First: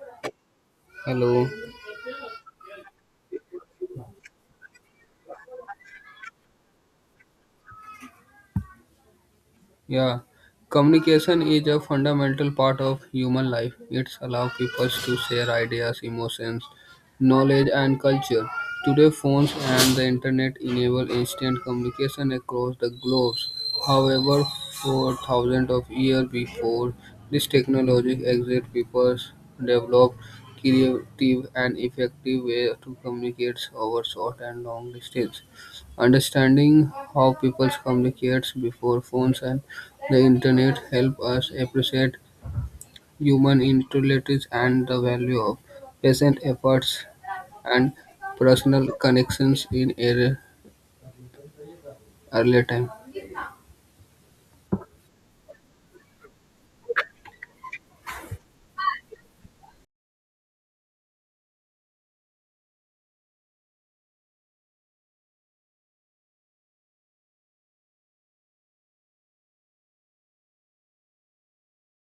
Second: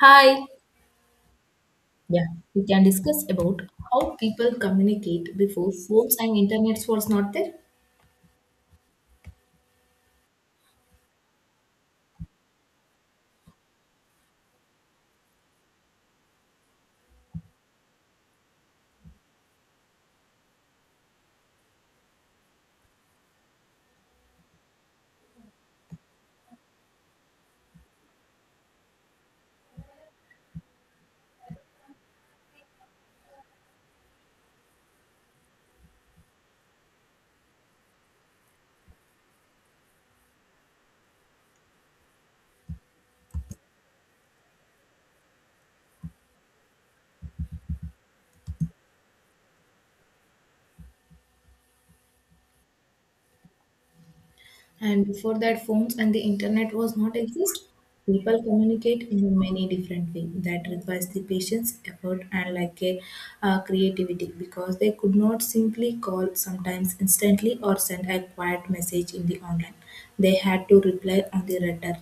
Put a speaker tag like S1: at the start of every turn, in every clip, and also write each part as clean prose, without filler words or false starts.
S1: Hi.
S2: Hello.
S1: Yeah, we can discuss about how people communicate before phones and internet was not there.
S2: Yeah. Communication is a fundamental part of human life. It allows people to share ideas, emotions, knowledge and culture. Today phones and the internet enable instant communication across the globe. However, for thousands of years before this technology existed, people developed creative and effective ways to communicate over short and long distance. Understanding how people communicate before phones and the internet help us appreciate human intelligence and the value of patient efforts and personal connections in early time.
S1: And before that phones and the internet was not exist people communicate in many different ways that requires the patience effort and like a creativity because they could not simply call sometimes instantly or send a quiet message in the online they had to reply on the letter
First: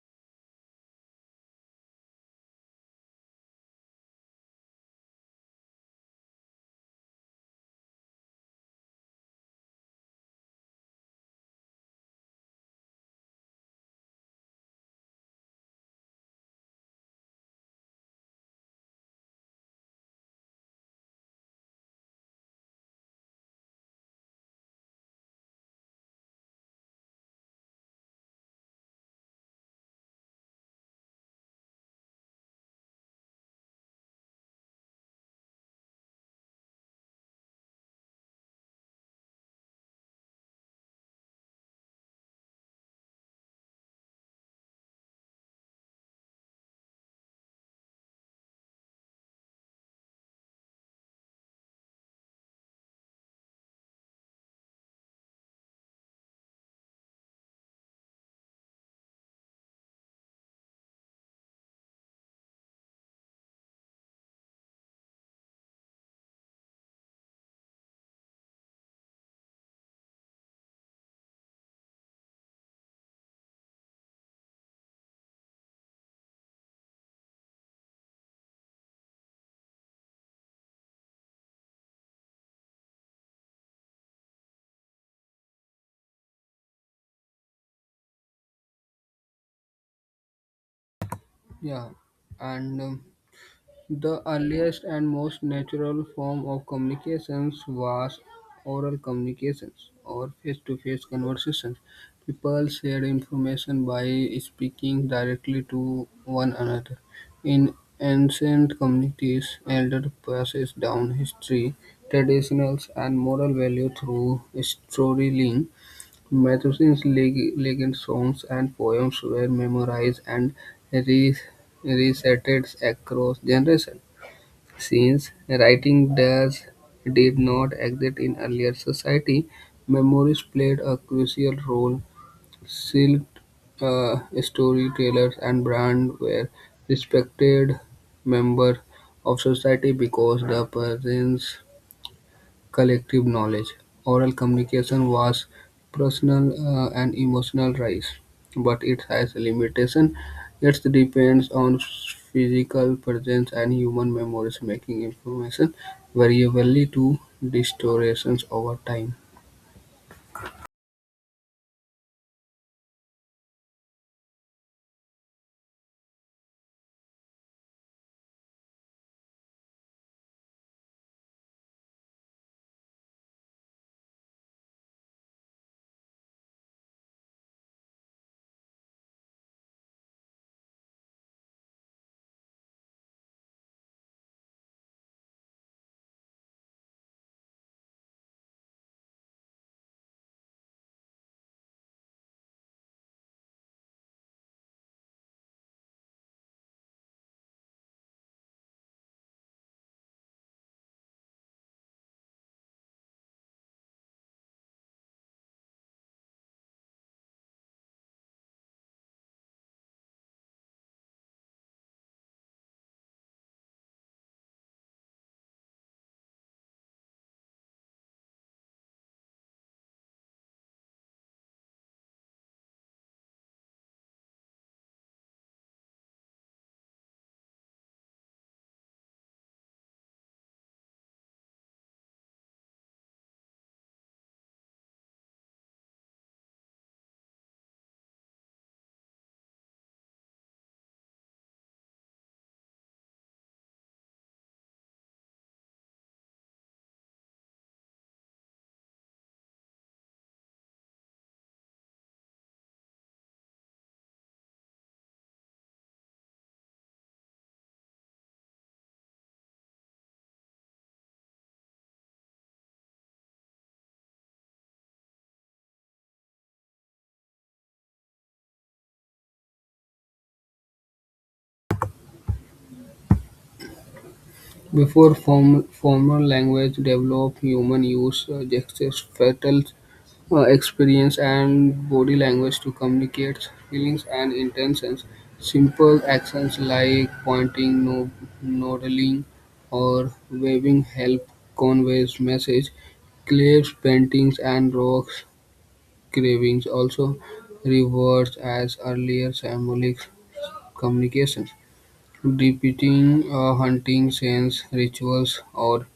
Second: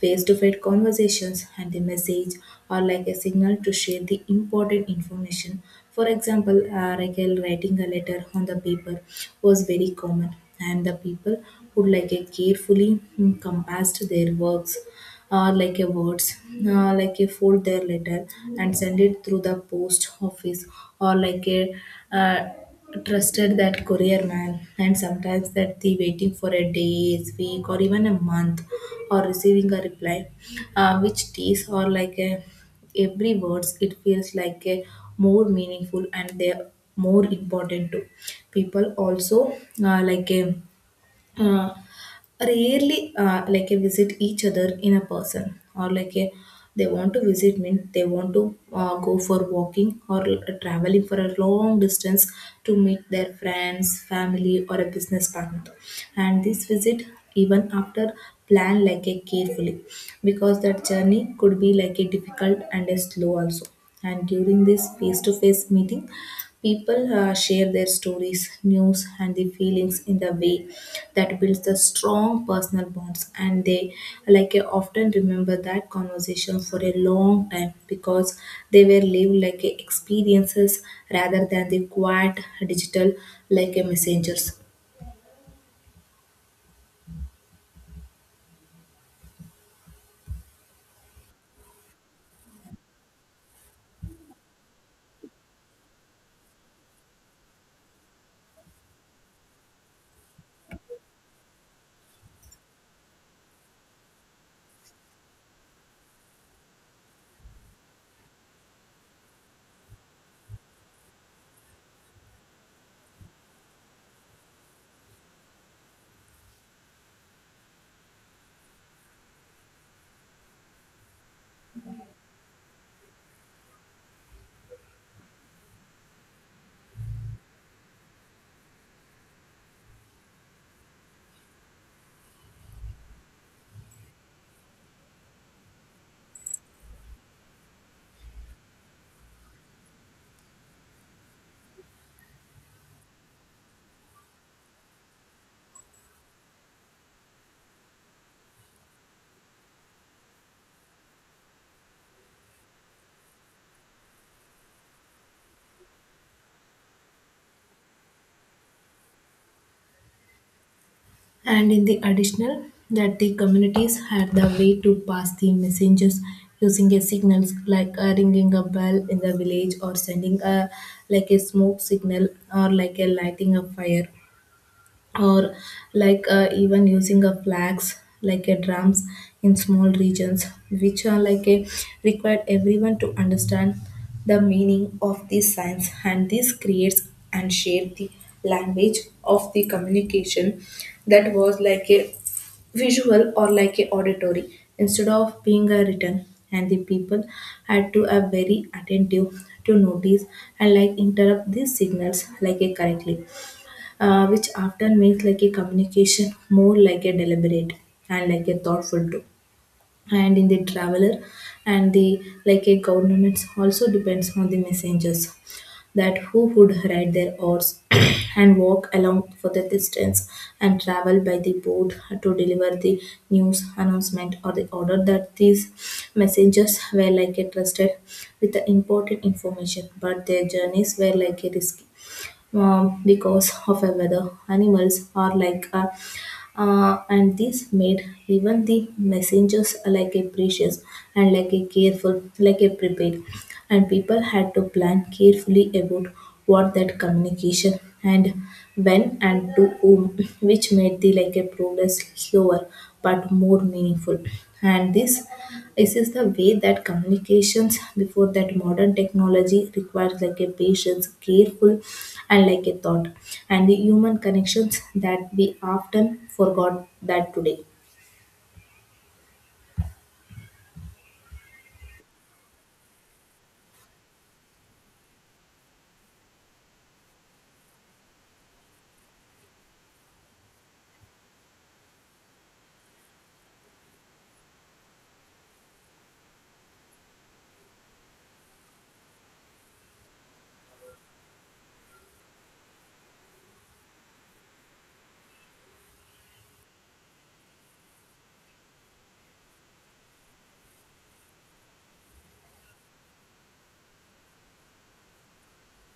S1: face-to-face conversations and the message are like a signal to share the important information. For example writing a letter on the paper was very common and the people would like a carefully compassed their works like a words like a fold their letter and send it through the post office or like a uh, trusted that courier man and sometimes that the waiting for a days week or even a month or receiving a reply, which days or like a every words it feels like a more meaningful and they're more important to people also, like a uh, rarely like a visit each other in a person or like a they want to visit means they want to go for walking or traveling for a long distance to meet their friends family or a business partner. And this visit even after plan like a carefully because that journey could be like a difficult and a slow also. And during this face to face meeting, people share their stories, news, and the feelings in the way that builds the strong personal bonds. And they like I often remember that conversation for a long time because they were lived like a experiences rather than the quiet digital like a messengers.
S2: Yeah, and the earliest and most natural form of communications was oral communications or face-to-face conversations. People shared information by speaking directly to one another. In ancient communities, elders passed down history, traditions, and moral values through storytelling. Myths, legends, songs, and poems were memorized and re- recited across generations. Since writing does did not exist in earlier society, memoirs played a crucial role. Skilled storytellers and brand were respected members of society because the presence collective knowledge. Oral communication was personal and emotional rise, but it has limitation. It depends on physical presence and human memories, making information variably to distortions over time.
S1: And in the additional, that the communities had the way to pass the messengers using a signals like ringing a bell in the village or sending a like a smoke signal or like a lighting a fire or even using a flags like a drums in small regions which are like a required everyone to understand the meaning of these signs and this creates and shape the language of the communication that was like a visual or like a auditory instead of being a written. And the people had to are very attentive to notice and like interrupt these signals like a correctly, which often makes like a communication more like a deliberate and like a thoughtful too. And in the traveler and the like a government also depends on the messengers that who would ride their horse and walk along for the distance and travel by the boat to deliver the news announcement or the order that these messengers were like a trusted with the important information, but their journeys were like a risky because of a weather. Animals are like, and this made even the messengers like a precious and like a careful, like a prepared. And people had to plan carefully about what that communication and when and to whom, which made the like a progress slower but more meaningful. And this is the way that communications before that modern technology requires like a patience, careful and like a thought, and the human connections that we often forgot that today.
S2: Formal language developed, human use gestures, facial experience and body language to communicate feelings and intentions. Simple actions like pointing, nodding, or waving help conveys message. Cliffs, paintings, and rocks carvings also rewards as earlier symbolic communications depicting a hunting scenes, rituals, or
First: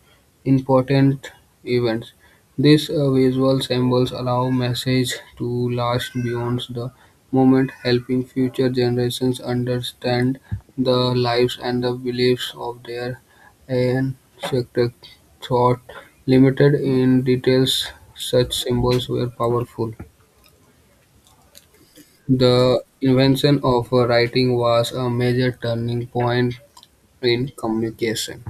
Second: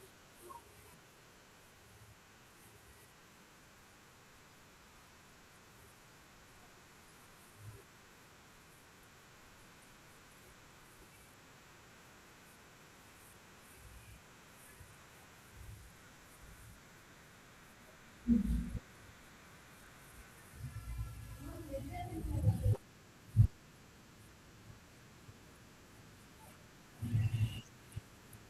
S2: important events. These visual symbols allow message to last beyond the moment, helping future generations understand the lives and the beliefs of their ancestors. Thought limited in details, such symbols were powerful. The invention of writing was a major turning point in communication.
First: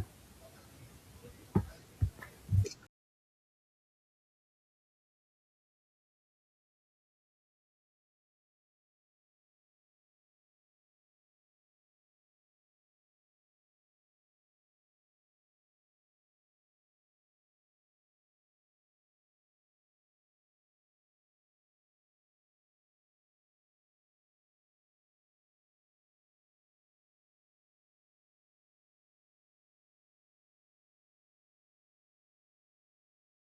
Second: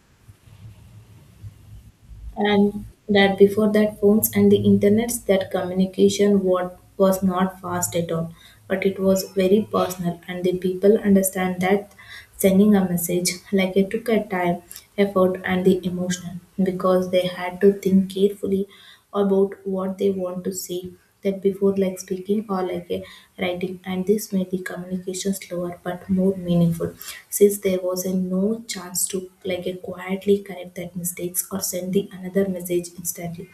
S1: And that before that phones and the internets that communication what was not fast at all, but it was very personal and the people understand that sending a message like it took a time, effort and the emotion because they had to think carefully about what they want to say than before, like speaking or like a writing, and this made the communication slower but more meaningful, since there was a no chance to like a quietly correct that mistakes or send the another message instantly.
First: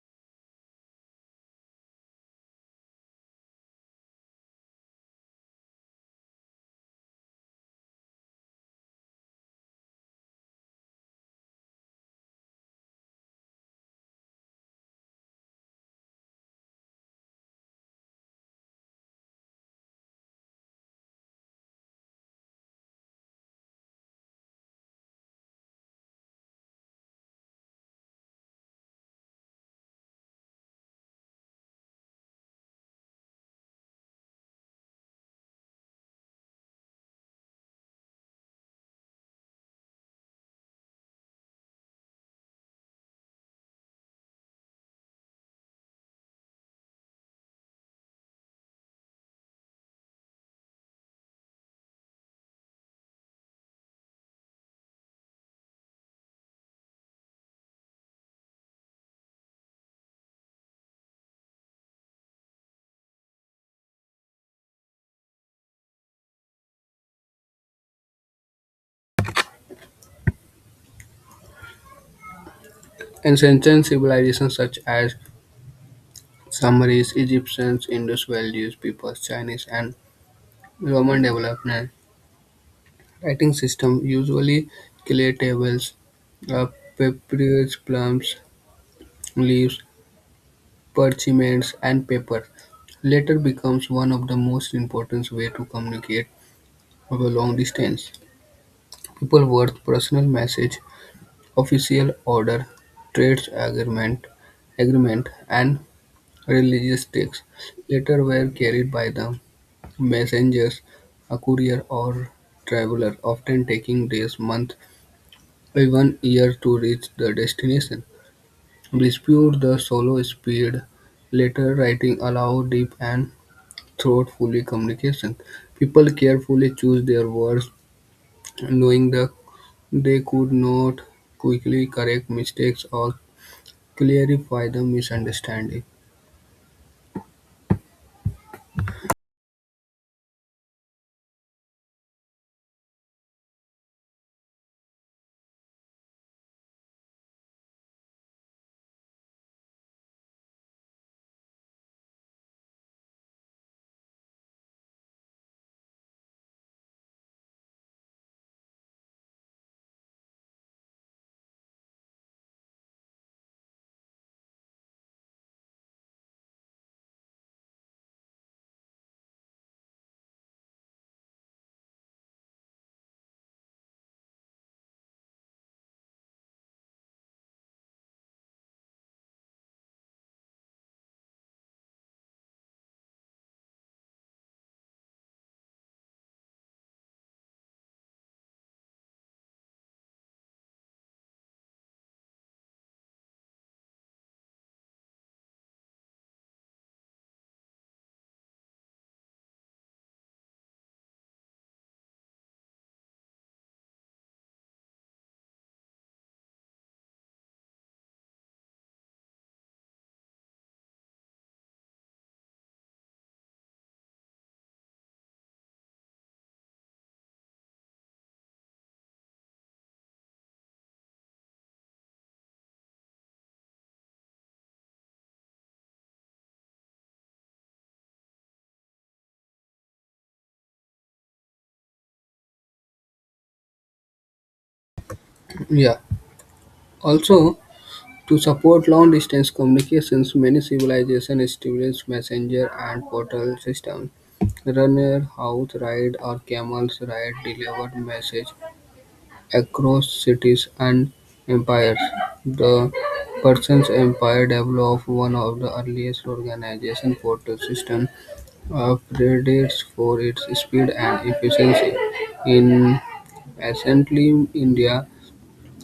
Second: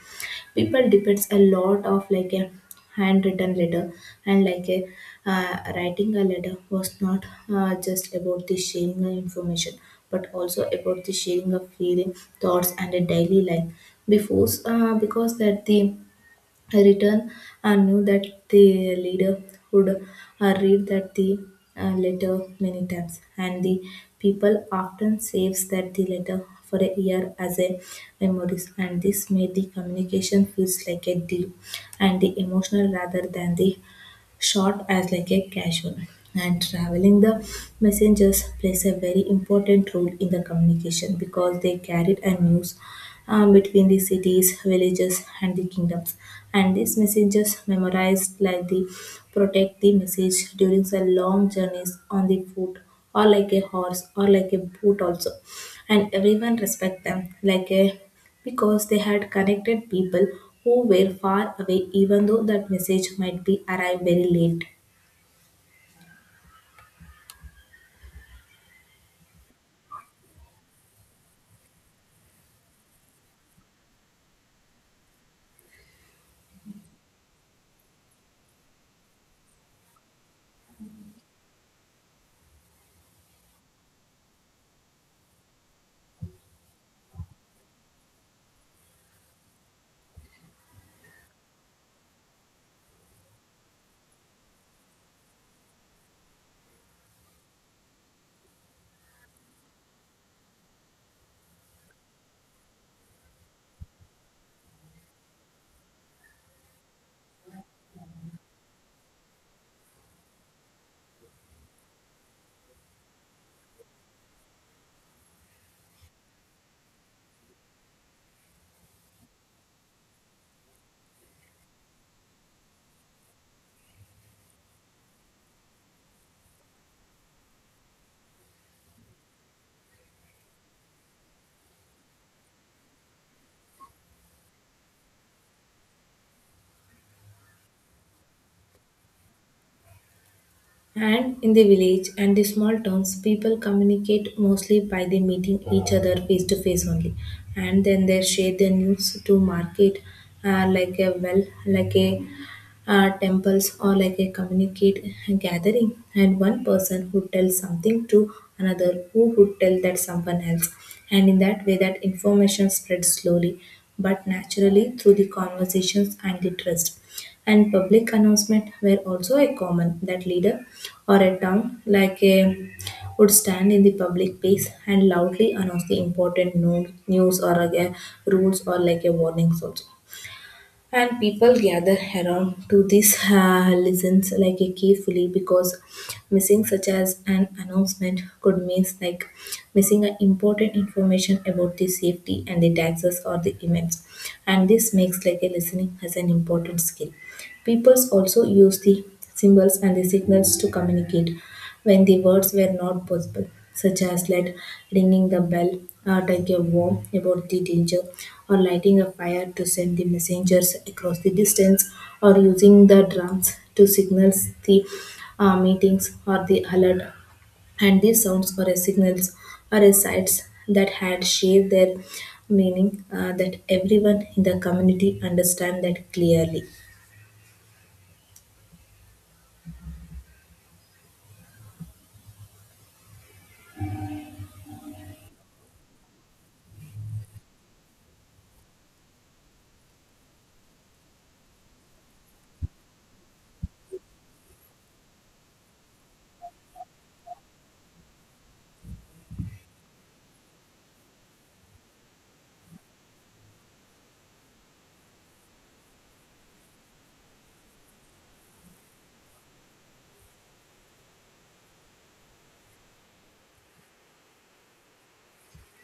S1: People depends a lot of like a handwritten letter and like a writing a letter was not just about the sharing of information but also about the sharing of feeling thoughts and a daily life before because that the return and knew that the leader would read that the letter many times and the people often saves that the letter for a year as a memories and this made the communication feels like a deep and the emotional rather than the short as like a casual. And traveling the messengers plays a very important role in the communication because they carried a news between the cities, villages, and the kingdoms. And these messages memorized like the protect the message during the long journeys on the foot or like a horse or like a boot also. And everyone respect them like a because they had connected people who were far away even though that message might be arrived very late.
S2: Ancient civilizations such as Sumerians, Egyptians, Indus Valley peoples, Chinese, and Roman developed a writing system, usually clay tables, uh, papyrus plums, leaves, parchments, and paper. Later becomes one of the most important way to communicate over long distance. People wrote personal message, official order, trades agreement, and religious texts. Later were carried by them messengers, a courier or traveler, often taking days, months, even years to reach the destination. Dispute the solo speed. Letter writing allow deep and thoughtful communication. People carefully choose their words, knowing that they could not quickly correct mistakes or clarify the misunderstanding.
S1: And in the village and the small towns, people communicate mostly by the meeting each other face to face only, and then they share their news to market, like a well, like a temples or like a communicate gathering and one person who tells something to another who would tell that someone else and in that way that information spreads slowly but naturally through the conversations and the trust. And public announcement were also a common that leader or a town like a would stand in the public place and loudly announce the important news or like a rules or like a warnings also, and people gather around to this listens like a carefully because missing such as an announcement could mean like missing an important information about the safety and the taxes or the events, and this makes like a listening as an important skill. Peoples also used the symbols and the signals to communicate when the words were not possible, such as like ringing the bell, like a warn about the danger, or lighting a fire to send the messengers across the distance, or using the drums to signal the meetings or the alert. And these sounds or signals are sites that had shared their meaning, that everyone in the community understand that clearly.
S2: Yeah. Also, to support long-distance communications, many civilizations established messenger and portal systems. Runner horse ride or camel's ride delivered message across cities and empires. The Persian Empire developed one of the earliest organization portal systems, praised for its speed and efficiency. In ancient India,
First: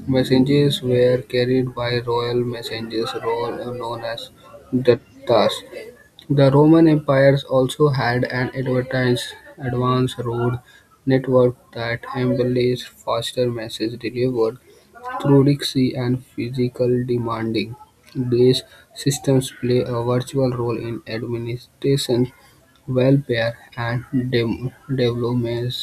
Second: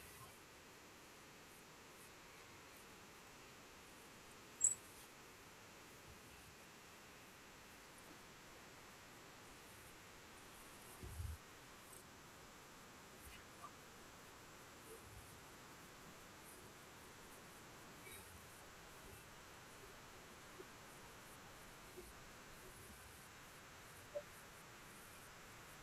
S2: messages were carried by royal messengers known as "duttas". The Roman Empire also had an advanced road network that enabled faster message delivery through sea and physical demanding. These systems play a virtual role in administration, welfare, and development.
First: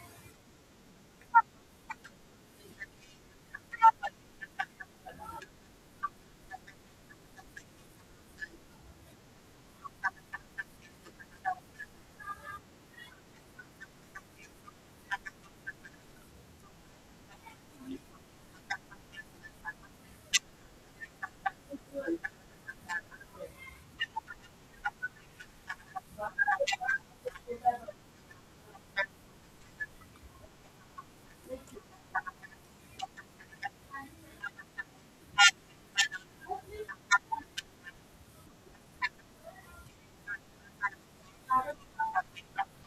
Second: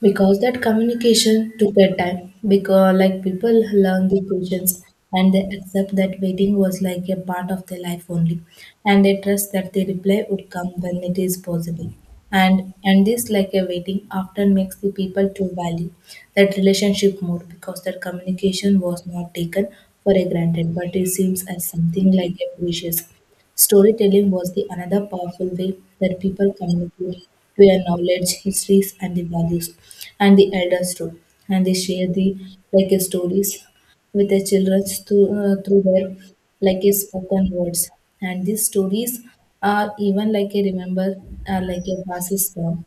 S1: Because that communication took their time because like people learn the patience and they accept that waiting was like a part of their life only and they trust that the reply would come when it is possible, and this like a waiting often makes the people to value that relationship more because their communication was not taken for a granted but it seems as something like a precious. Storytelling was the another powerful way that people communicate their knowledge, histories, and the values, and the elders too, and they share the stories with their children through their like a spoken words, and these stories are even like a remember are like a passes down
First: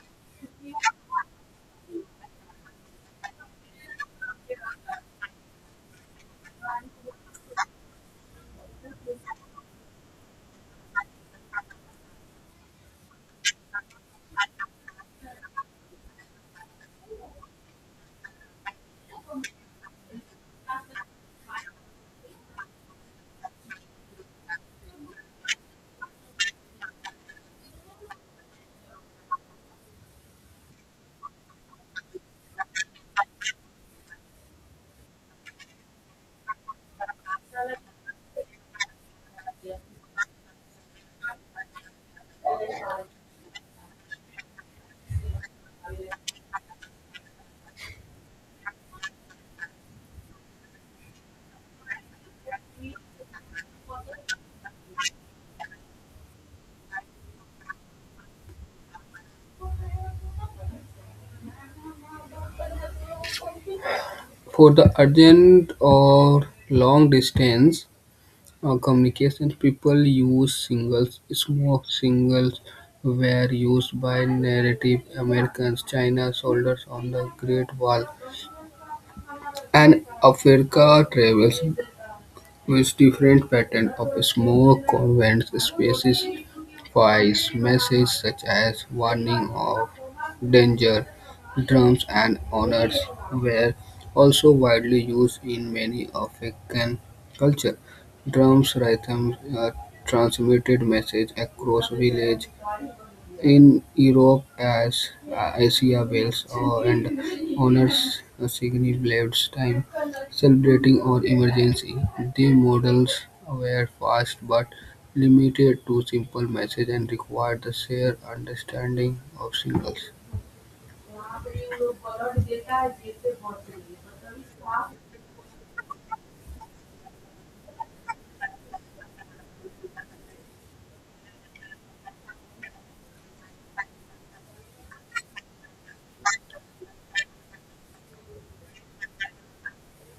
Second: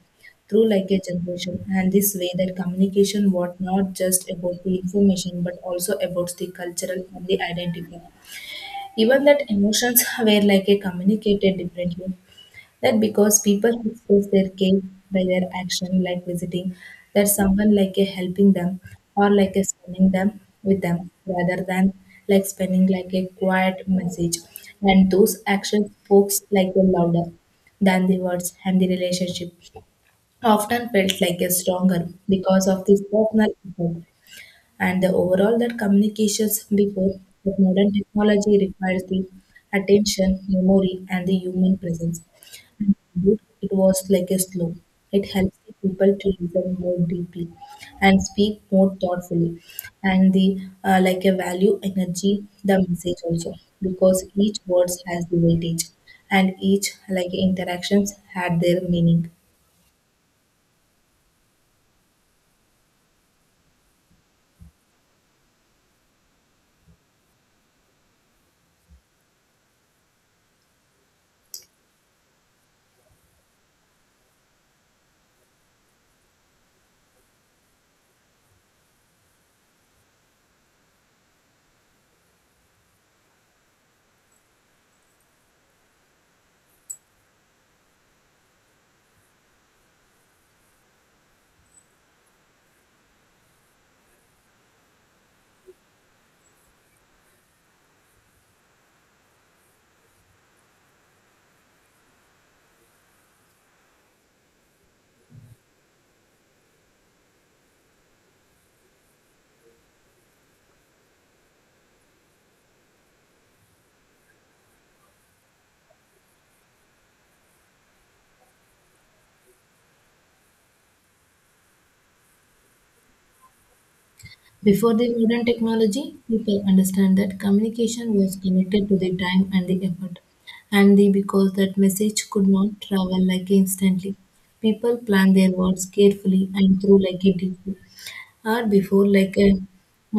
S1: through like a generation and this way that communication was not just about the information but also about the cultural and the identity. Even that emotions were like a communicated differently. That because people express their care by their action, like visiting, that someone like a helping them or like a spending them with them rather than like spending like a quiet message. And those actions folks like a louder than the words and the relationship often felt like a stronger because of this personal effort and the overall that communications before that modern technology requires the attention memory and the human presence, and it was like a slow it helps the people to listen more deeply and speak more thoughtfully and the like a value energy the message also because each words has the weightage and each like interactions had their meaning.
S2: For the urgent or long distance communications people use singles; smoke signals were used by Native Americans, China soldiers on the Great Wall, and Africa travels with different patterns of smoke conveyed specific messages such as warning of danger drums and honors were also widely used in many African culture. Drums rhythms transmitted message across village. In Europe as Asia bells and honors a significant blades time celebrating or emergency. The models were fast but limited to simple message and required the shared understanding of symbols.
S1: Before the modern technology, people understand that communication was connected to the time and the effort, and the because that message could not travel like instantly. People plan their words carefully and through like a deeply, or before like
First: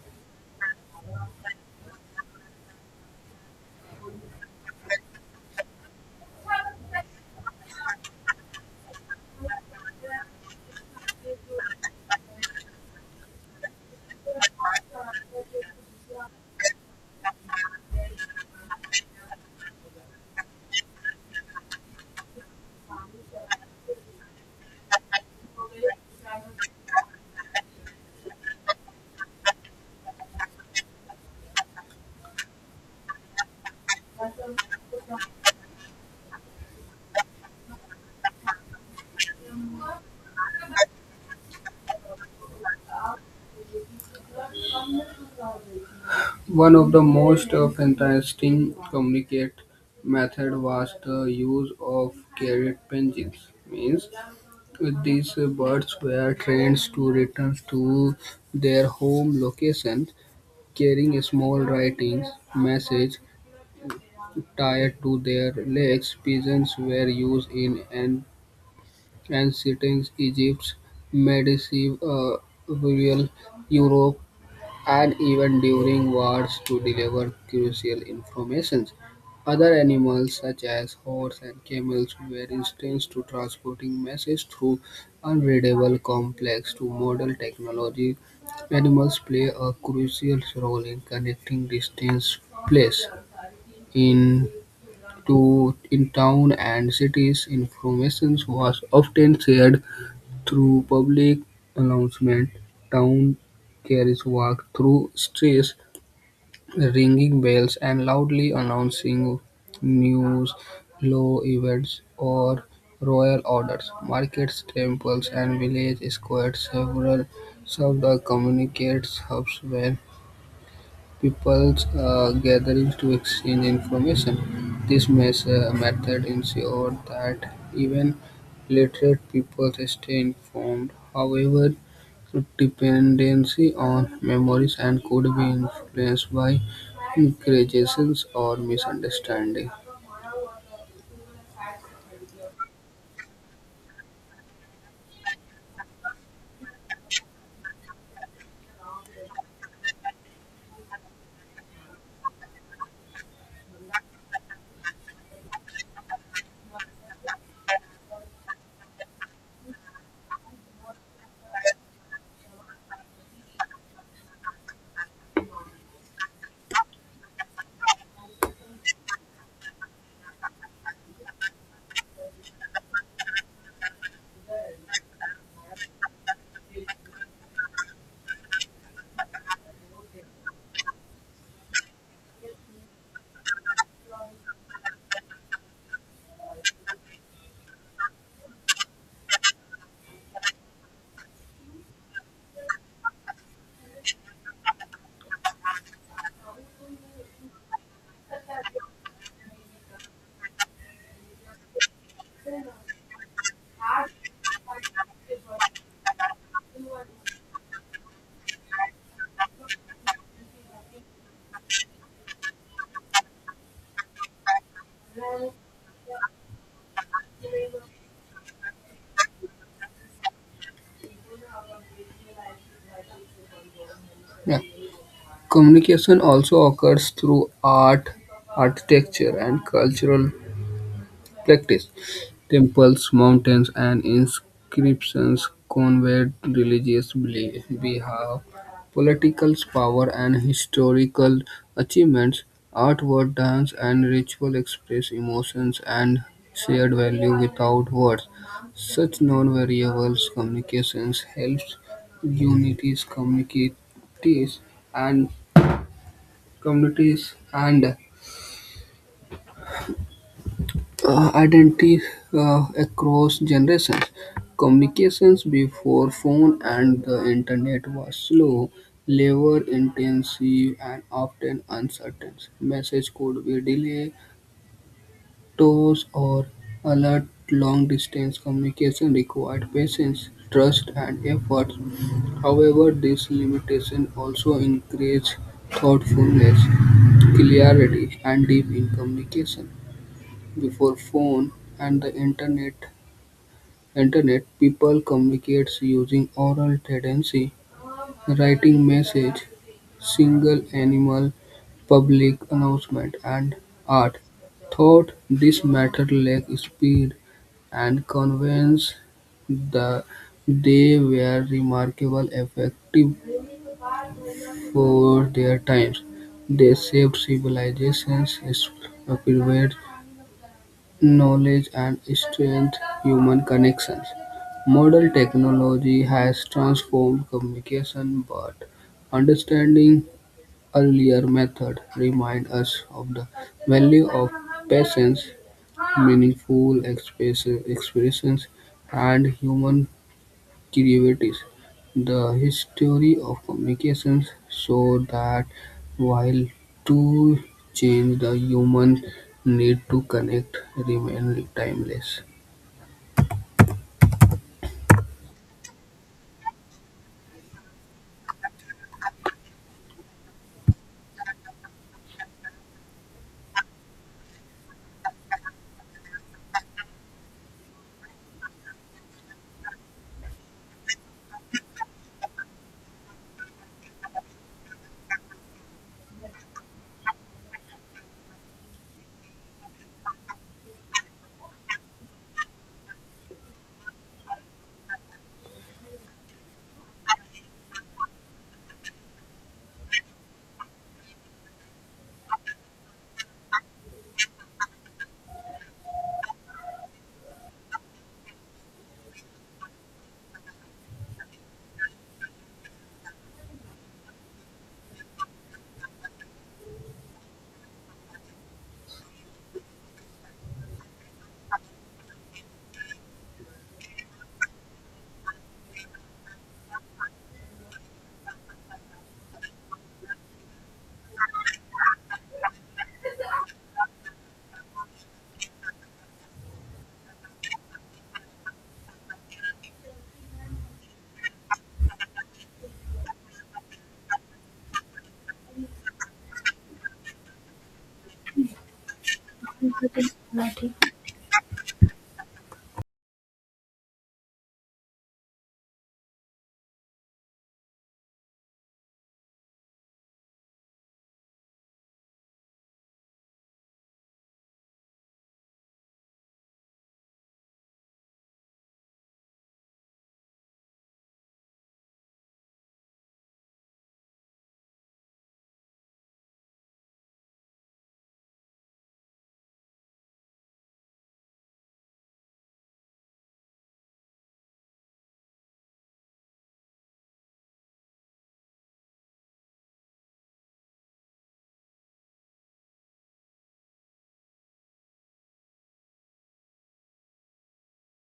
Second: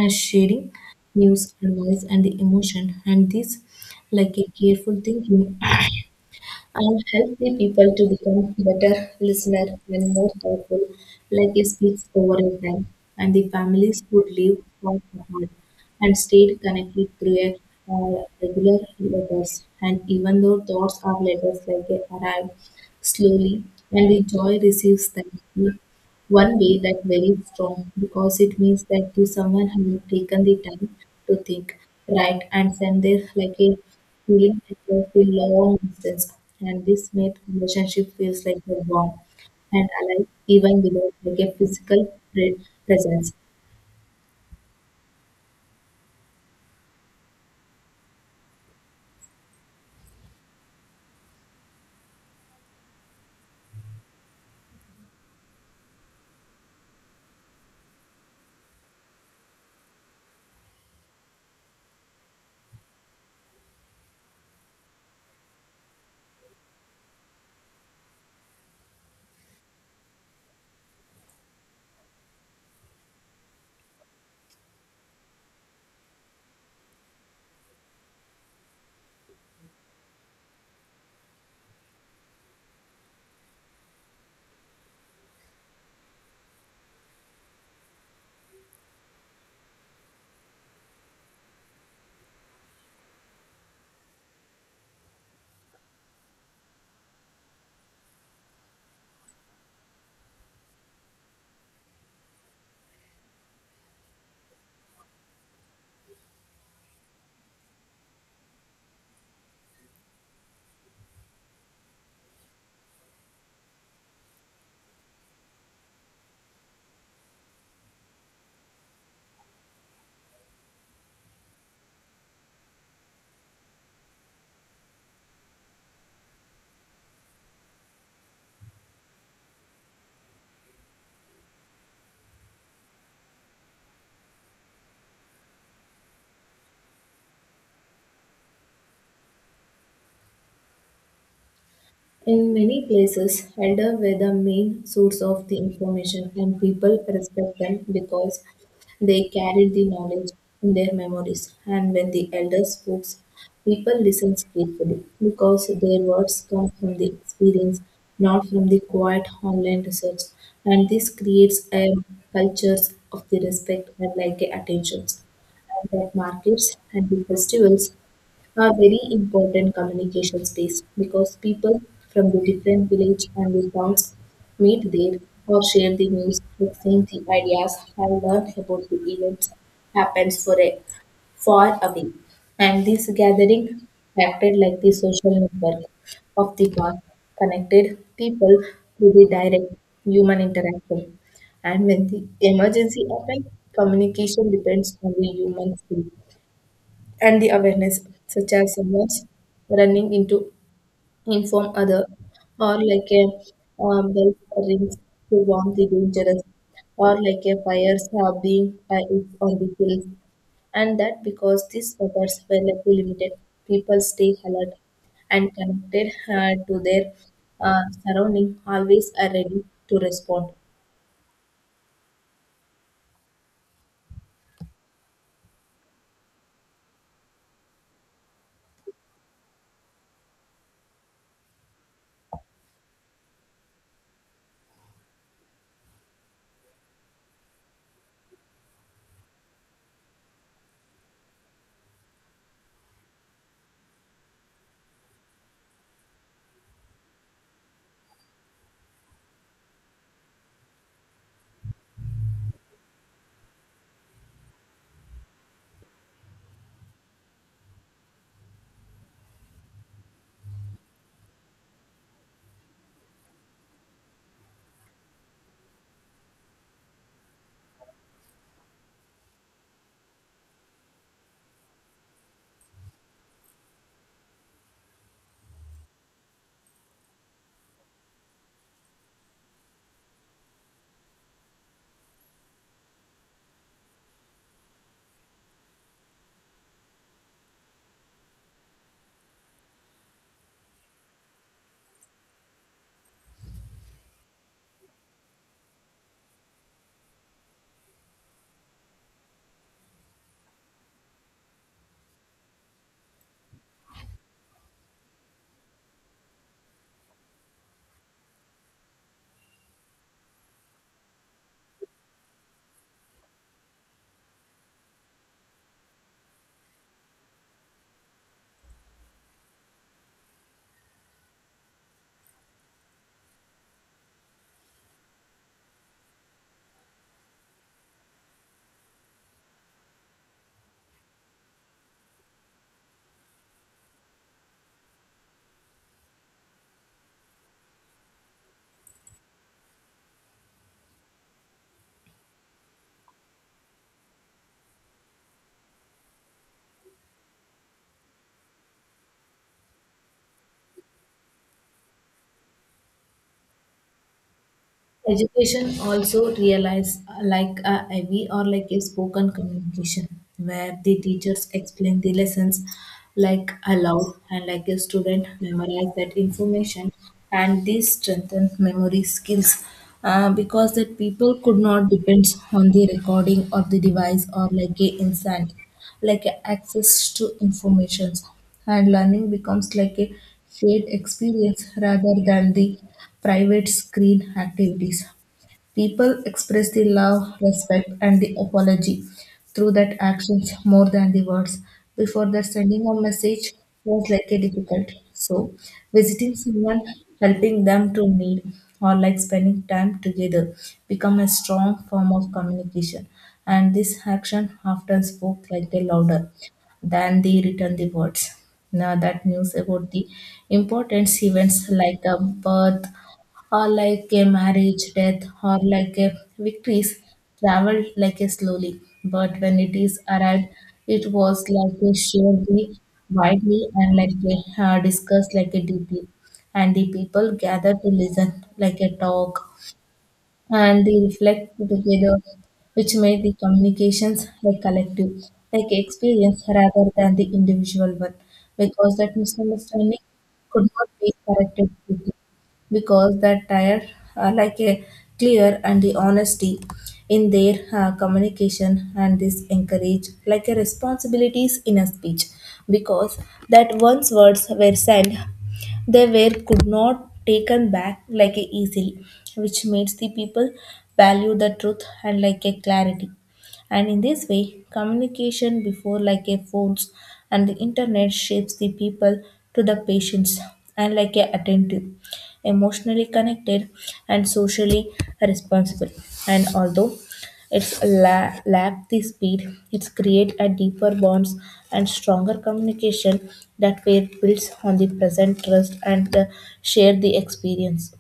S1: a sharing news, advice, and the emotion, and this like a careful thinking and help the people to become better listener and more thoughtful, like a speech over a time. And the families would live far apart and stayed connected through a regular letters. And even though thoughts are letters like they arrive slowly, and the joy receives them one way that very strong because it means that the someone has taken the time to think write, and send this like a feeling across the long distance and this made relationship feels like a bond and alive even without like a physical pre- presence.
S2: One of the most interesting communicate method was the use of carrier pigeons. Means these birds were trained to return to their home locations carrying small writings message tied to their legs. Pigeons were used in ancient Egypt, medieval rural Europe, and even during wars to deliver crucial information. Other animals such as horse and camels were introduced to transporting messages through unreadable complex to model technology. Animals play a crucial role in connecting distant places in to in town and cities. Information was often shared through public announcement, town carriage walk through streets ringing bells and loudly announcing news, law events, or royal orders. Markets, temples, and village squares several served as communicate hubs where people's gatherings to exchange information. This method ensures that even literate people stay informed. However, dependency on memories and could be influenced by exaggerations or misunderstanding.
S1: In many places, elder were the main source of the information, and people respect them because they carried the knowledge in their memories. And when the elder spoke, people listened carefully because their words come from the experience, not from the quiet online research. And this creates a culture of the respect and like the attentions, and that markets and the festivals a very important communication space because people from the different village and the towns meet there or share the news, exchange the ideas, and learn about the events happens for a far away. And this gathering acted like the social network of the past, connected people to the direct human interaction. And when the emergency happens, communication depends on the human skill and the awareness, such as someone's running into inform other, or like a bell rings to warn the dangerous, or like a fires are being fired on the hills, and that because these efforts were like limited, people stay alert and connected to their surrounding, always are ready to respond.
S2: Yeah. Communication also occurs through art, architecture, and cultural practice. Temples, mountains, and inscriptions conveyed religious belief. We have political power and historical achievements. Artwork, dance, and ritual express emotions and shared value without words. Such non-variable communications helps unities, and communities and identity across generations. Communications before phone and the internet was slow, labor intensive, and often uncertain. Message could be delayed, toss or alert. Long distance communication required patience, trust, and effort. However, this limitation also encouraged thoughtfulness, clarity, and deep in communication. Before phone and the internet people communicates using oral tendency, writing message, single animal, public announcement, and art. Thought this matter lack speed and conveyance, the, they were remarkable effective for their times. They saved civilizations, spread knowledge and strength, human connections. Modern technology has transformed communication, but understanding earlier methods remind us of the value of patience, meaningful expressions, and human derivatives. The history of communications shows that while tools change, the human need to connect remains timeless.
S1: Education also realize like a IVY or like a spoken communication where the teachers explain the lessons like aloud and like a student memorize that information, and this strengthen memory skills because that people could not depend on the recording or the device or like a instant like access to information, and learning becomes like a shared experience rather than the private screen activities. People express the love, respect, and the apology through that actions more than the words. Before that, sending a message was like a difficult. So, visiting someone, helping them to need, or like spending time together become a strong form of communication. And this action often spoke like a louder than the written the words. Now that news about the importance events like a birth, or like a marriage, death, or like a victories, traveled like a slowly. But when it is arrived, it was like a shared widely and like a discussed like a deeply. And the people gathered to listen, like a talk, and they reflect together, which make the communications a collective, like experience rather than the individual one, because that misunderstanding could not be corrected quickly, because that tire are like a clear and the honesty in their communication, and this encourage like a responsibilities in a speech because that once words were said they were could not taken back like a easily, which makes the people value the truth and like a clarity. And in this way, communication before like a phones and the internet shapes the people to the patients and like a attentive, emotionally connected and socially responsible. And although it's lack the speed. It's create a deeper bonds and stronger communication that were builds on the present trust and share the experience.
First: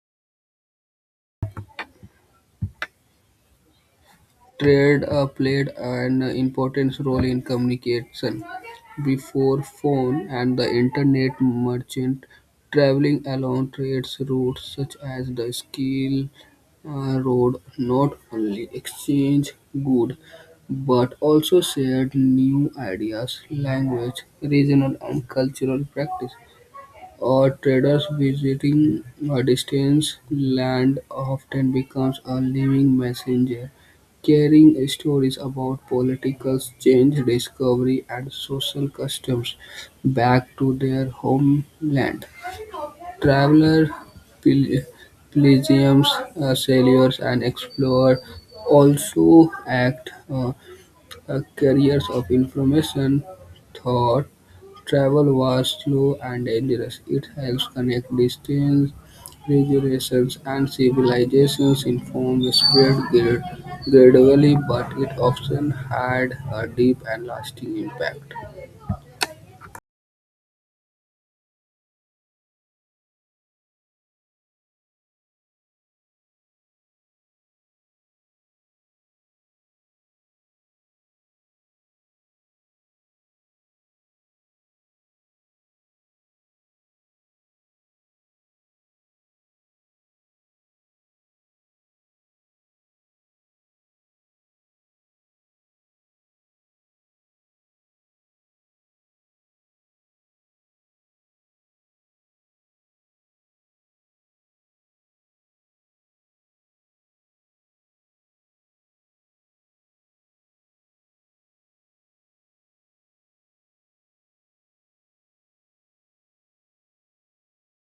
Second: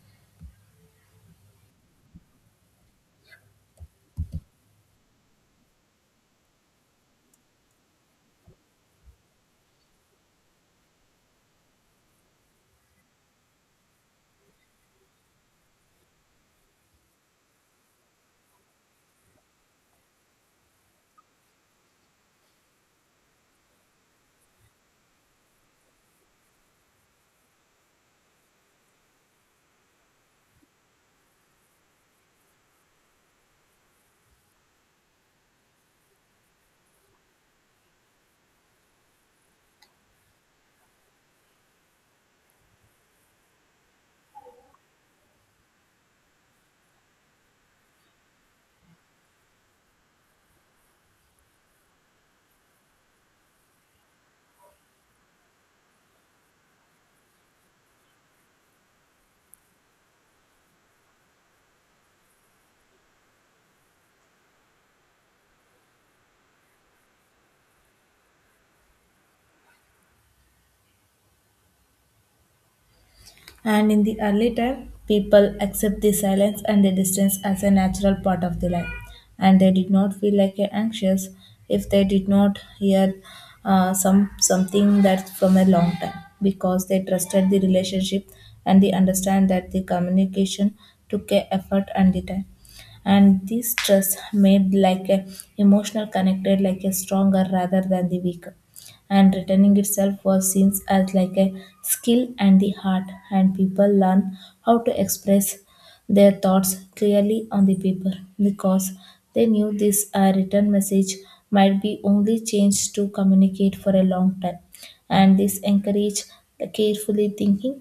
S2: Trade played an important role in communication. Before phone and the internet, merchant traveling along trade routes such as the Silk Road not only exchanged goods but also shared new ideas, language, regional, and cultural practice. Or traders visiting a distant land often becomes a living messenger, carrying stories about political change, discovery, and social customs back to their homeland. Traveler pel- pilgrims, sailors, and explorers also act, carriers of information thought travel was slow and dangerous; it helps connect distant regions and civilizations. In form spread gradually, but it often had a deep and lasting impact.
S1: And in the early time, people accept the silence and the distance as a natural part of the life, and they did not feel like a anxious if they did not hear something that from a long time because they trusted the relationship and they understand that the communication took a effort and the time, and this trust made like a emotional connected like a stronger rather than the weaker, and returning itself was seen as like a skill and the heart, and people learn how to express their thoughts clearly on the paper because they knew this written message might be only changed to communicate for a long time, and this encourage the carefully thinking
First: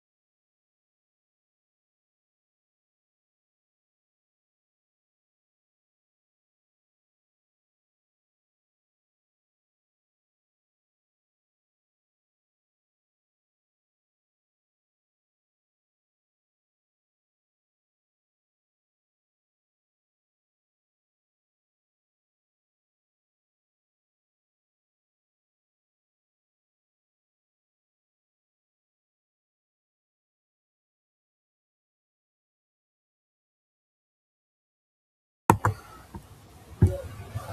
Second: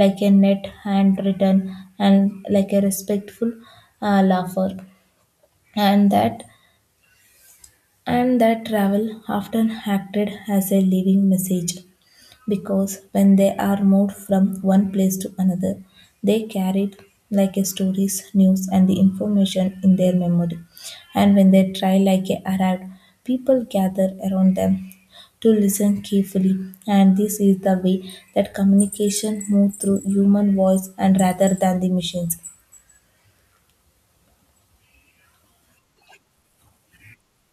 S1: like a net handwritten and like a respectful laugher. And that and that travel often acted as a living message because when they are moved from one place to another, they carry it like a stories, news, and the information in their memory. And when they try like a arrived, people gather around them to listen carefully. And this is the way that communication moves through human voice and rather than the machines.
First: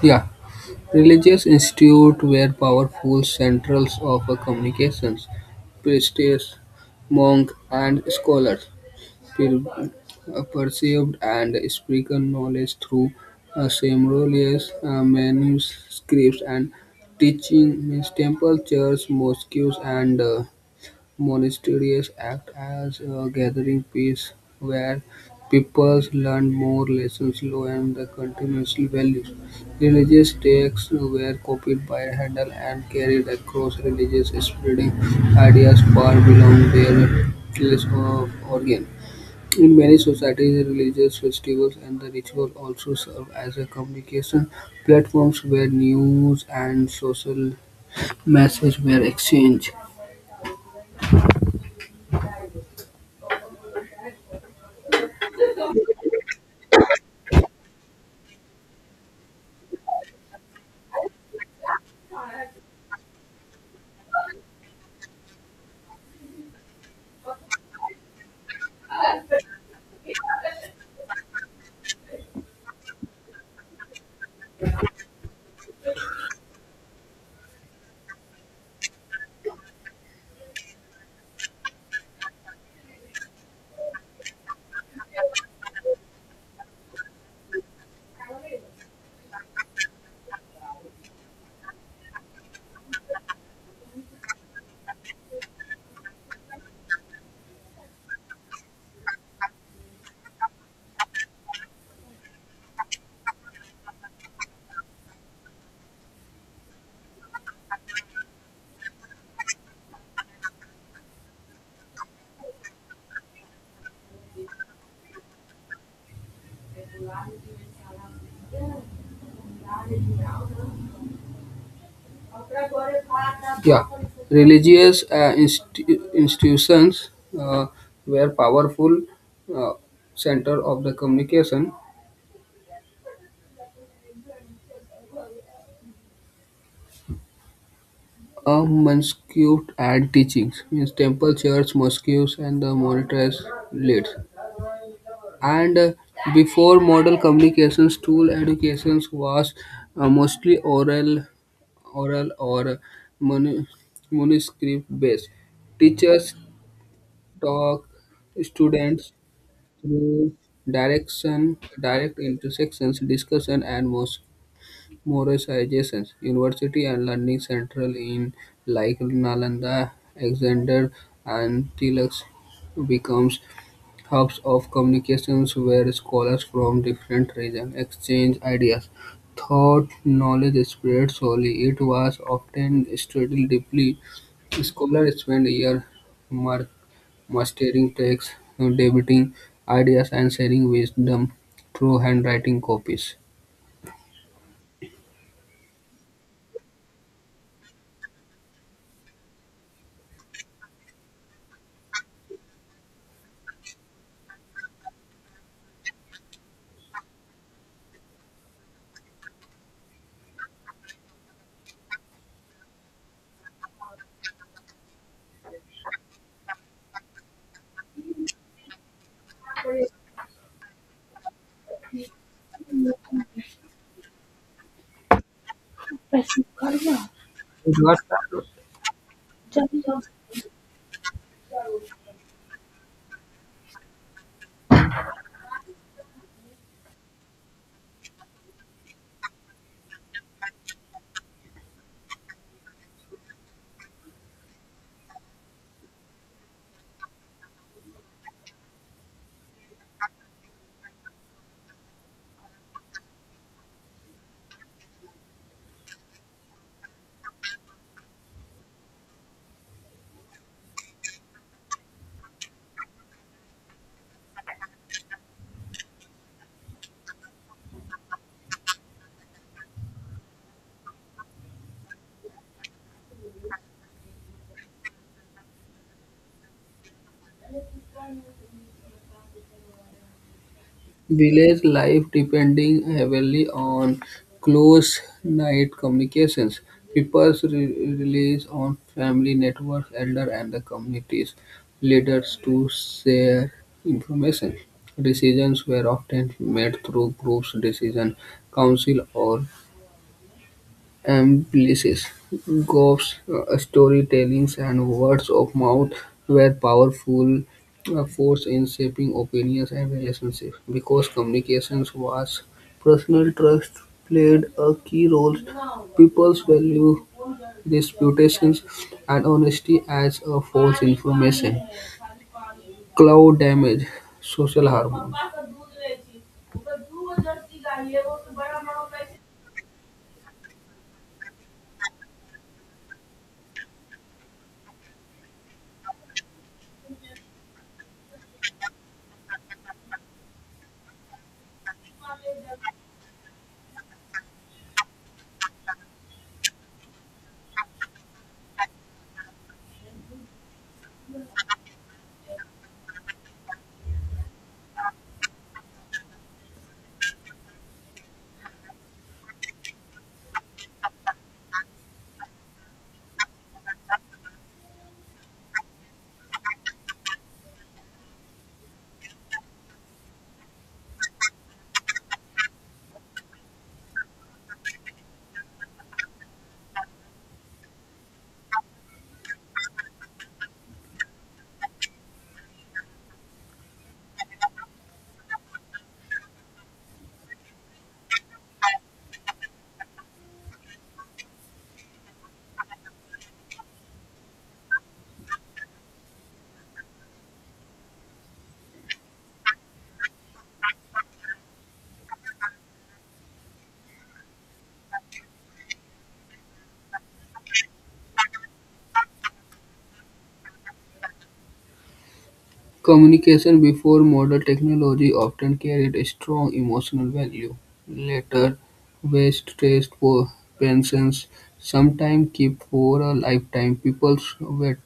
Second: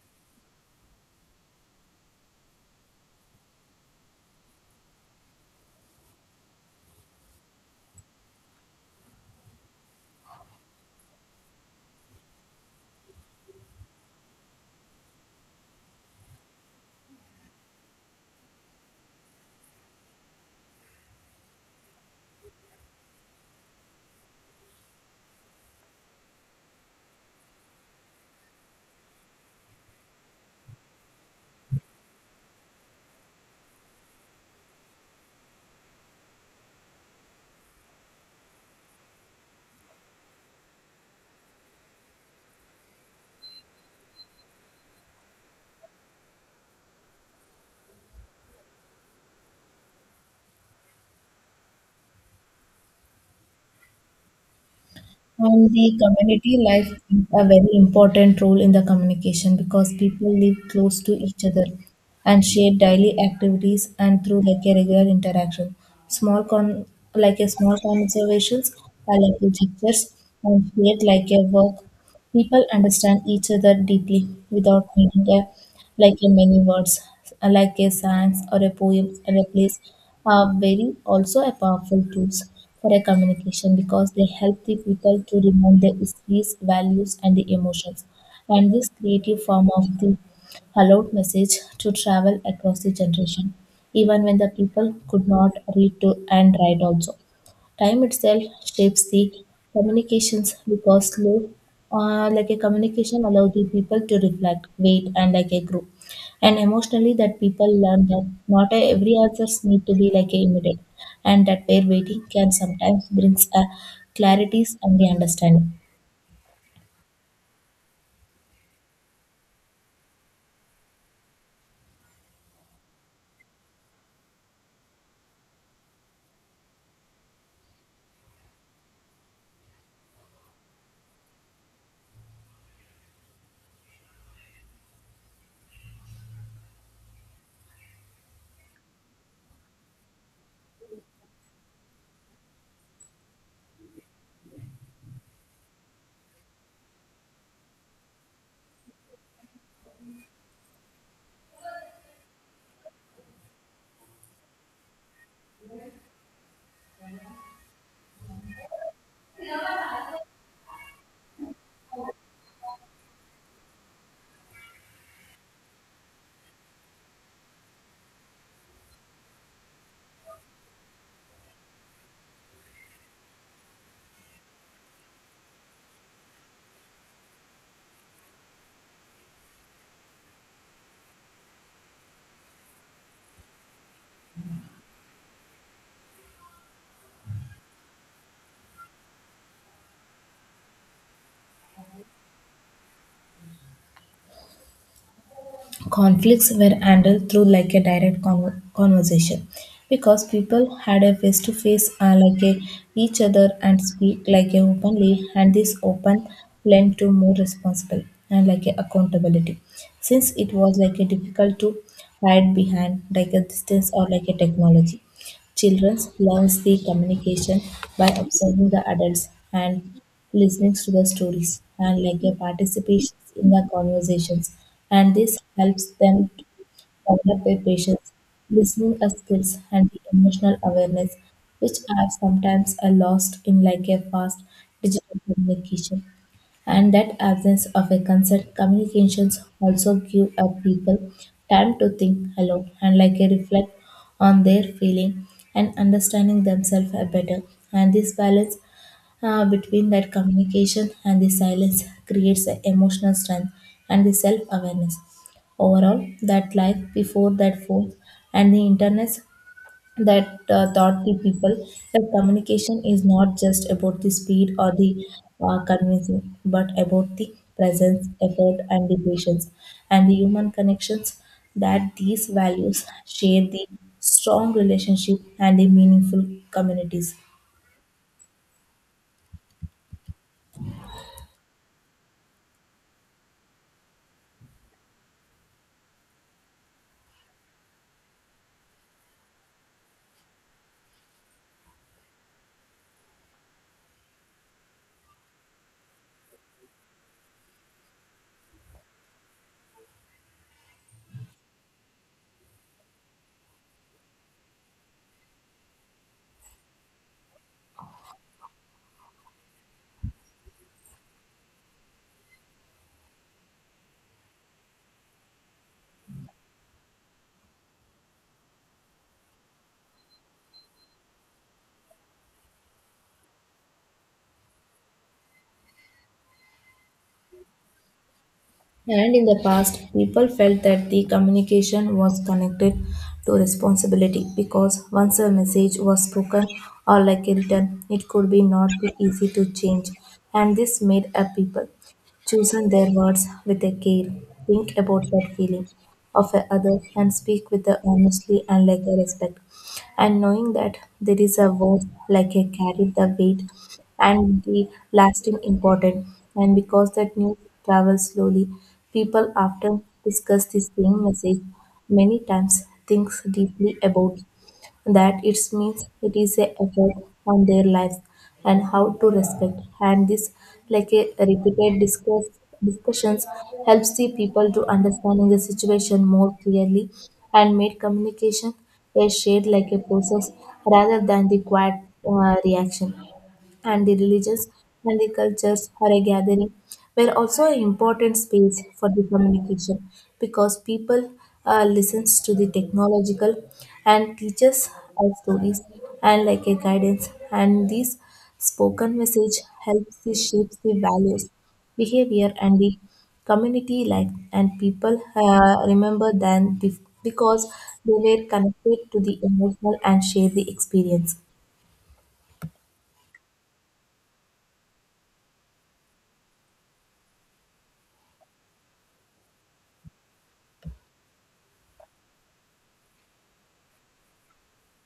S2: Yeah, religious institutes were powerful centrals of communications, priests, monks, and scholars. Perceived and spoken knowledge through ceremonies, manuscripts, and teaching means temples, churches, mosques, and monasteries act as a gathering place where people learn more lessons, law, and the continuous values. Religious texts were copied by Handel and carried across religious spreading ideas far beyond their place of origin. In many societies, religious festivals and the ritual also serve as a communication platforms where news and social messages were exchanged.
S1: And the community life a very important role in the communication because people live close to each other and share daily activities and through like a regular interaction. Small con like a small conversations are like the gestures and create like a work. People understand each other deeply without needing a, like a many words, like a song or a poem or a place are very also a powerful tools for a communication because they help the people to remove their histories, values and the emotions. And this creative form of the allowed message to travel across the generation, even when the people could not read to and write. Also, time itself shapes the communications because slow like a communication allows the people to reflect wait and like a grow and emotionally, that people learn that not every answers need to be like a immediate and that their waiting can sometimes brings a clarities and the understanding.
S2: Yeah, religious institutions uh, were powerful uh, center of the communication. A mosque and teachings means temple, church, mosques, and the monasteries leads. And Before modern communications tool education was mostly oral or manu- manuscript based teachers talk students through direct intersections discussion and most Morris adjacent University and Learning central in like Nalanda, Alexander and Tbilisi becomes hubs of communications where scholars from different regions exchange ideas. Thought, knowledge spread slowly, it was often studied deeply. Scholars spent years mar- mastering texts, debating ideas, and sharing wisdom through handwriting copies.
S1: Conflicts were handled through like a direct conversation because people had a face to face like a, each other and speak like a openly, and this open led to more responsible and like a accountability since it was like a difficult to hide behind like a distance or like a technology. Children learns the communication by observing the adults and listening to the stories and like a participation in the conversations. And this helps them to develop their
S2: It was
S1: patience, listening skills, and the emotional awareness, which are sometimes a lost in like a fast digital communication, and that absence of a consent communications also give a people time to think alone and like a reflect on their feeling and understanding themselves a better, and this balance between that communication and the silence creates a emotional strength and the self-awareness. Overall, that life before that phone and the internet that taught the people that communication is not just about the speed or the convincing, but about the presence, effort, and the patience, and the human connections. That these values shape the strong relationship and the meaningful communities.
S2: village life depending heavily on close night communications. Peoples rely on family networks, elder, and the communities leaders to share information. Decisions were often made through groups, decision council, or Amplices, ghost storytellings, and words of mouth were powerful force in shaping opinions and relationships. Because communications was personal, trust played a key role. People's value disputations and honesty as a false information. Cloud damage, social harmony.
S1: And in the past, people felt that the communication was connected to responsibility because once a message was spoken or like written, it could be not be easy to change. And this made a people choosing their words with a care, think about that feeling of a other and speak with the honestly and like a respect, and knowing that there is a word like a carry the weight and the lasting important. And because that news travels slowly, people often discuss the same message many times, thinks deeply about that it means it is a effort on their lives and how to respect, and this like a repeated discussions helps the people to understanding the situation more clearly and made communication a shared like a process rather than the quiet reaction. And the religions and the cultures or a gathering were also an important space for the communication because people listens to the technological and teaches our stories and like a guidance, and this spoken message helps to shape the values, behavior, and the community life, and people remember than because they were connected to the emotional and share the experience.
S2: Communication before modern technology often carried a strong emotional value. Letters, waste traced for pensions, sometimes kept for a lifetime.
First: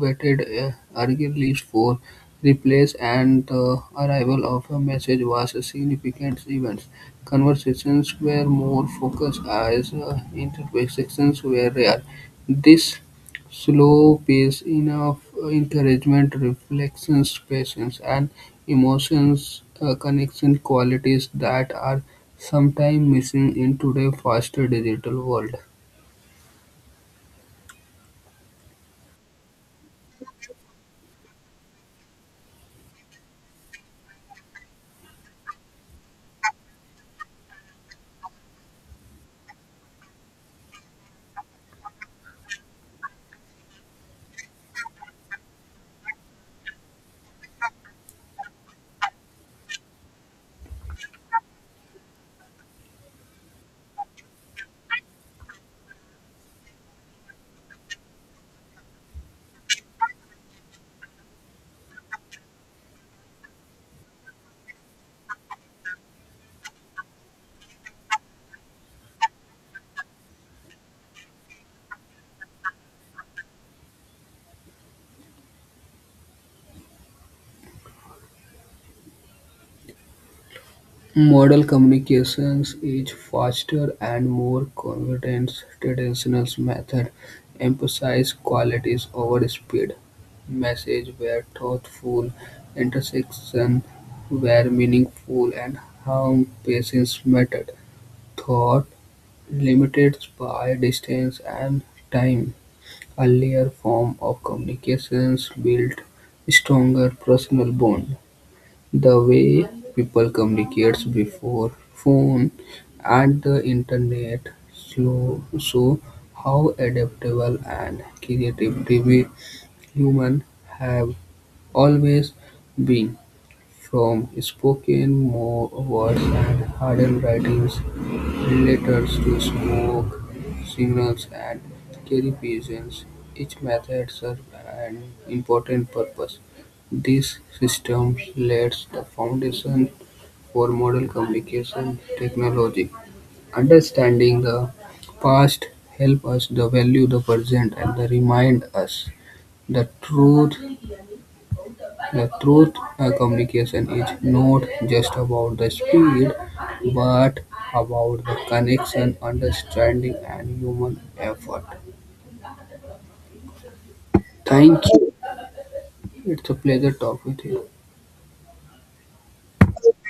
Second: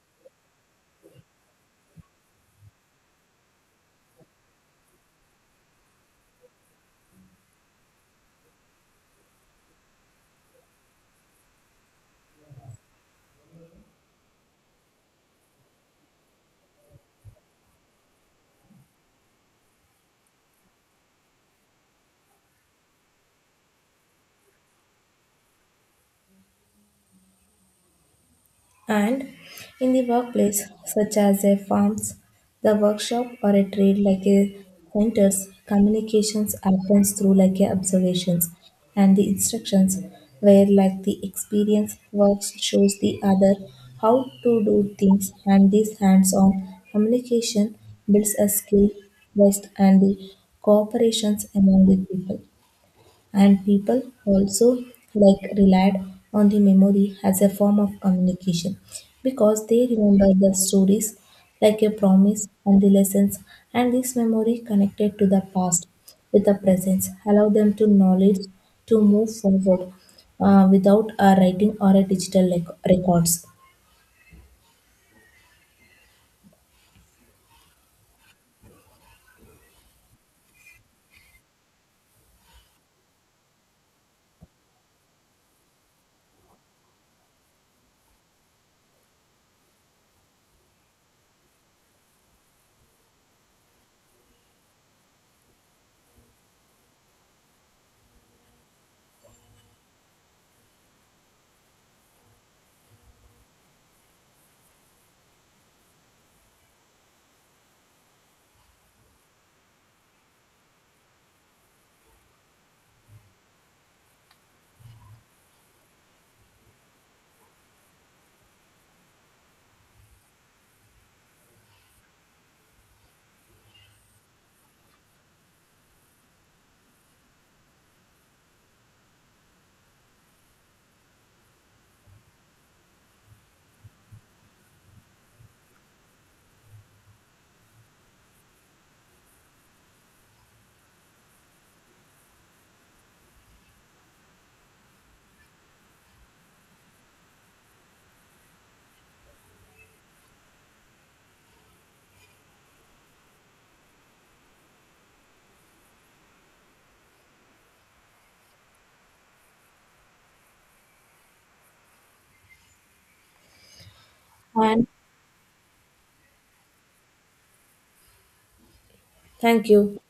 S2: Waited eagerly for replies, and the arrival of a message was a significant event. Conversations were more focused as interactions were rare. This slow pace, enough encouragement, reflections, patience, and emotion-connection qualities that are sometimes missing in today's faster digital world.
S1: And in the workplace, such as a farms, the workshop or a trade like a centers, communications happens through like a observations and the instructions where like the experience works shows the other how to do things, and this hands-on communication builds a skill, trust and the cooperations among the people. And people also like relied on the memory as a form of communication because they remember the stories like a promise and the lessons, and this memory connected to the past with the present allow them to knowledge to move forward without a writing or a digital records.
S2: Model communications is faster and more convenient. Traditional method emphasize qualities over speed. Message were thoughtful, intersection were meaningful, and how patience mattered. Thought limited by distance and time, earlier forms of communications built stronger personal bonds, the way people communicated before phone and the internet show how adaptable and creative we human have always been. From spoken more words and hardened writings letters to smoke signals and carry pigeons. Each method serves an important purpose. These systems laid the foundation for modern communication technology. Understanding the past helps us to value the present and the remind us the truth the truth communication is not just about the speed, but about the connection, understanding, and human effort. Thank
S1: And
S2: you. It's a pleasure talking with you.
S1: thank you.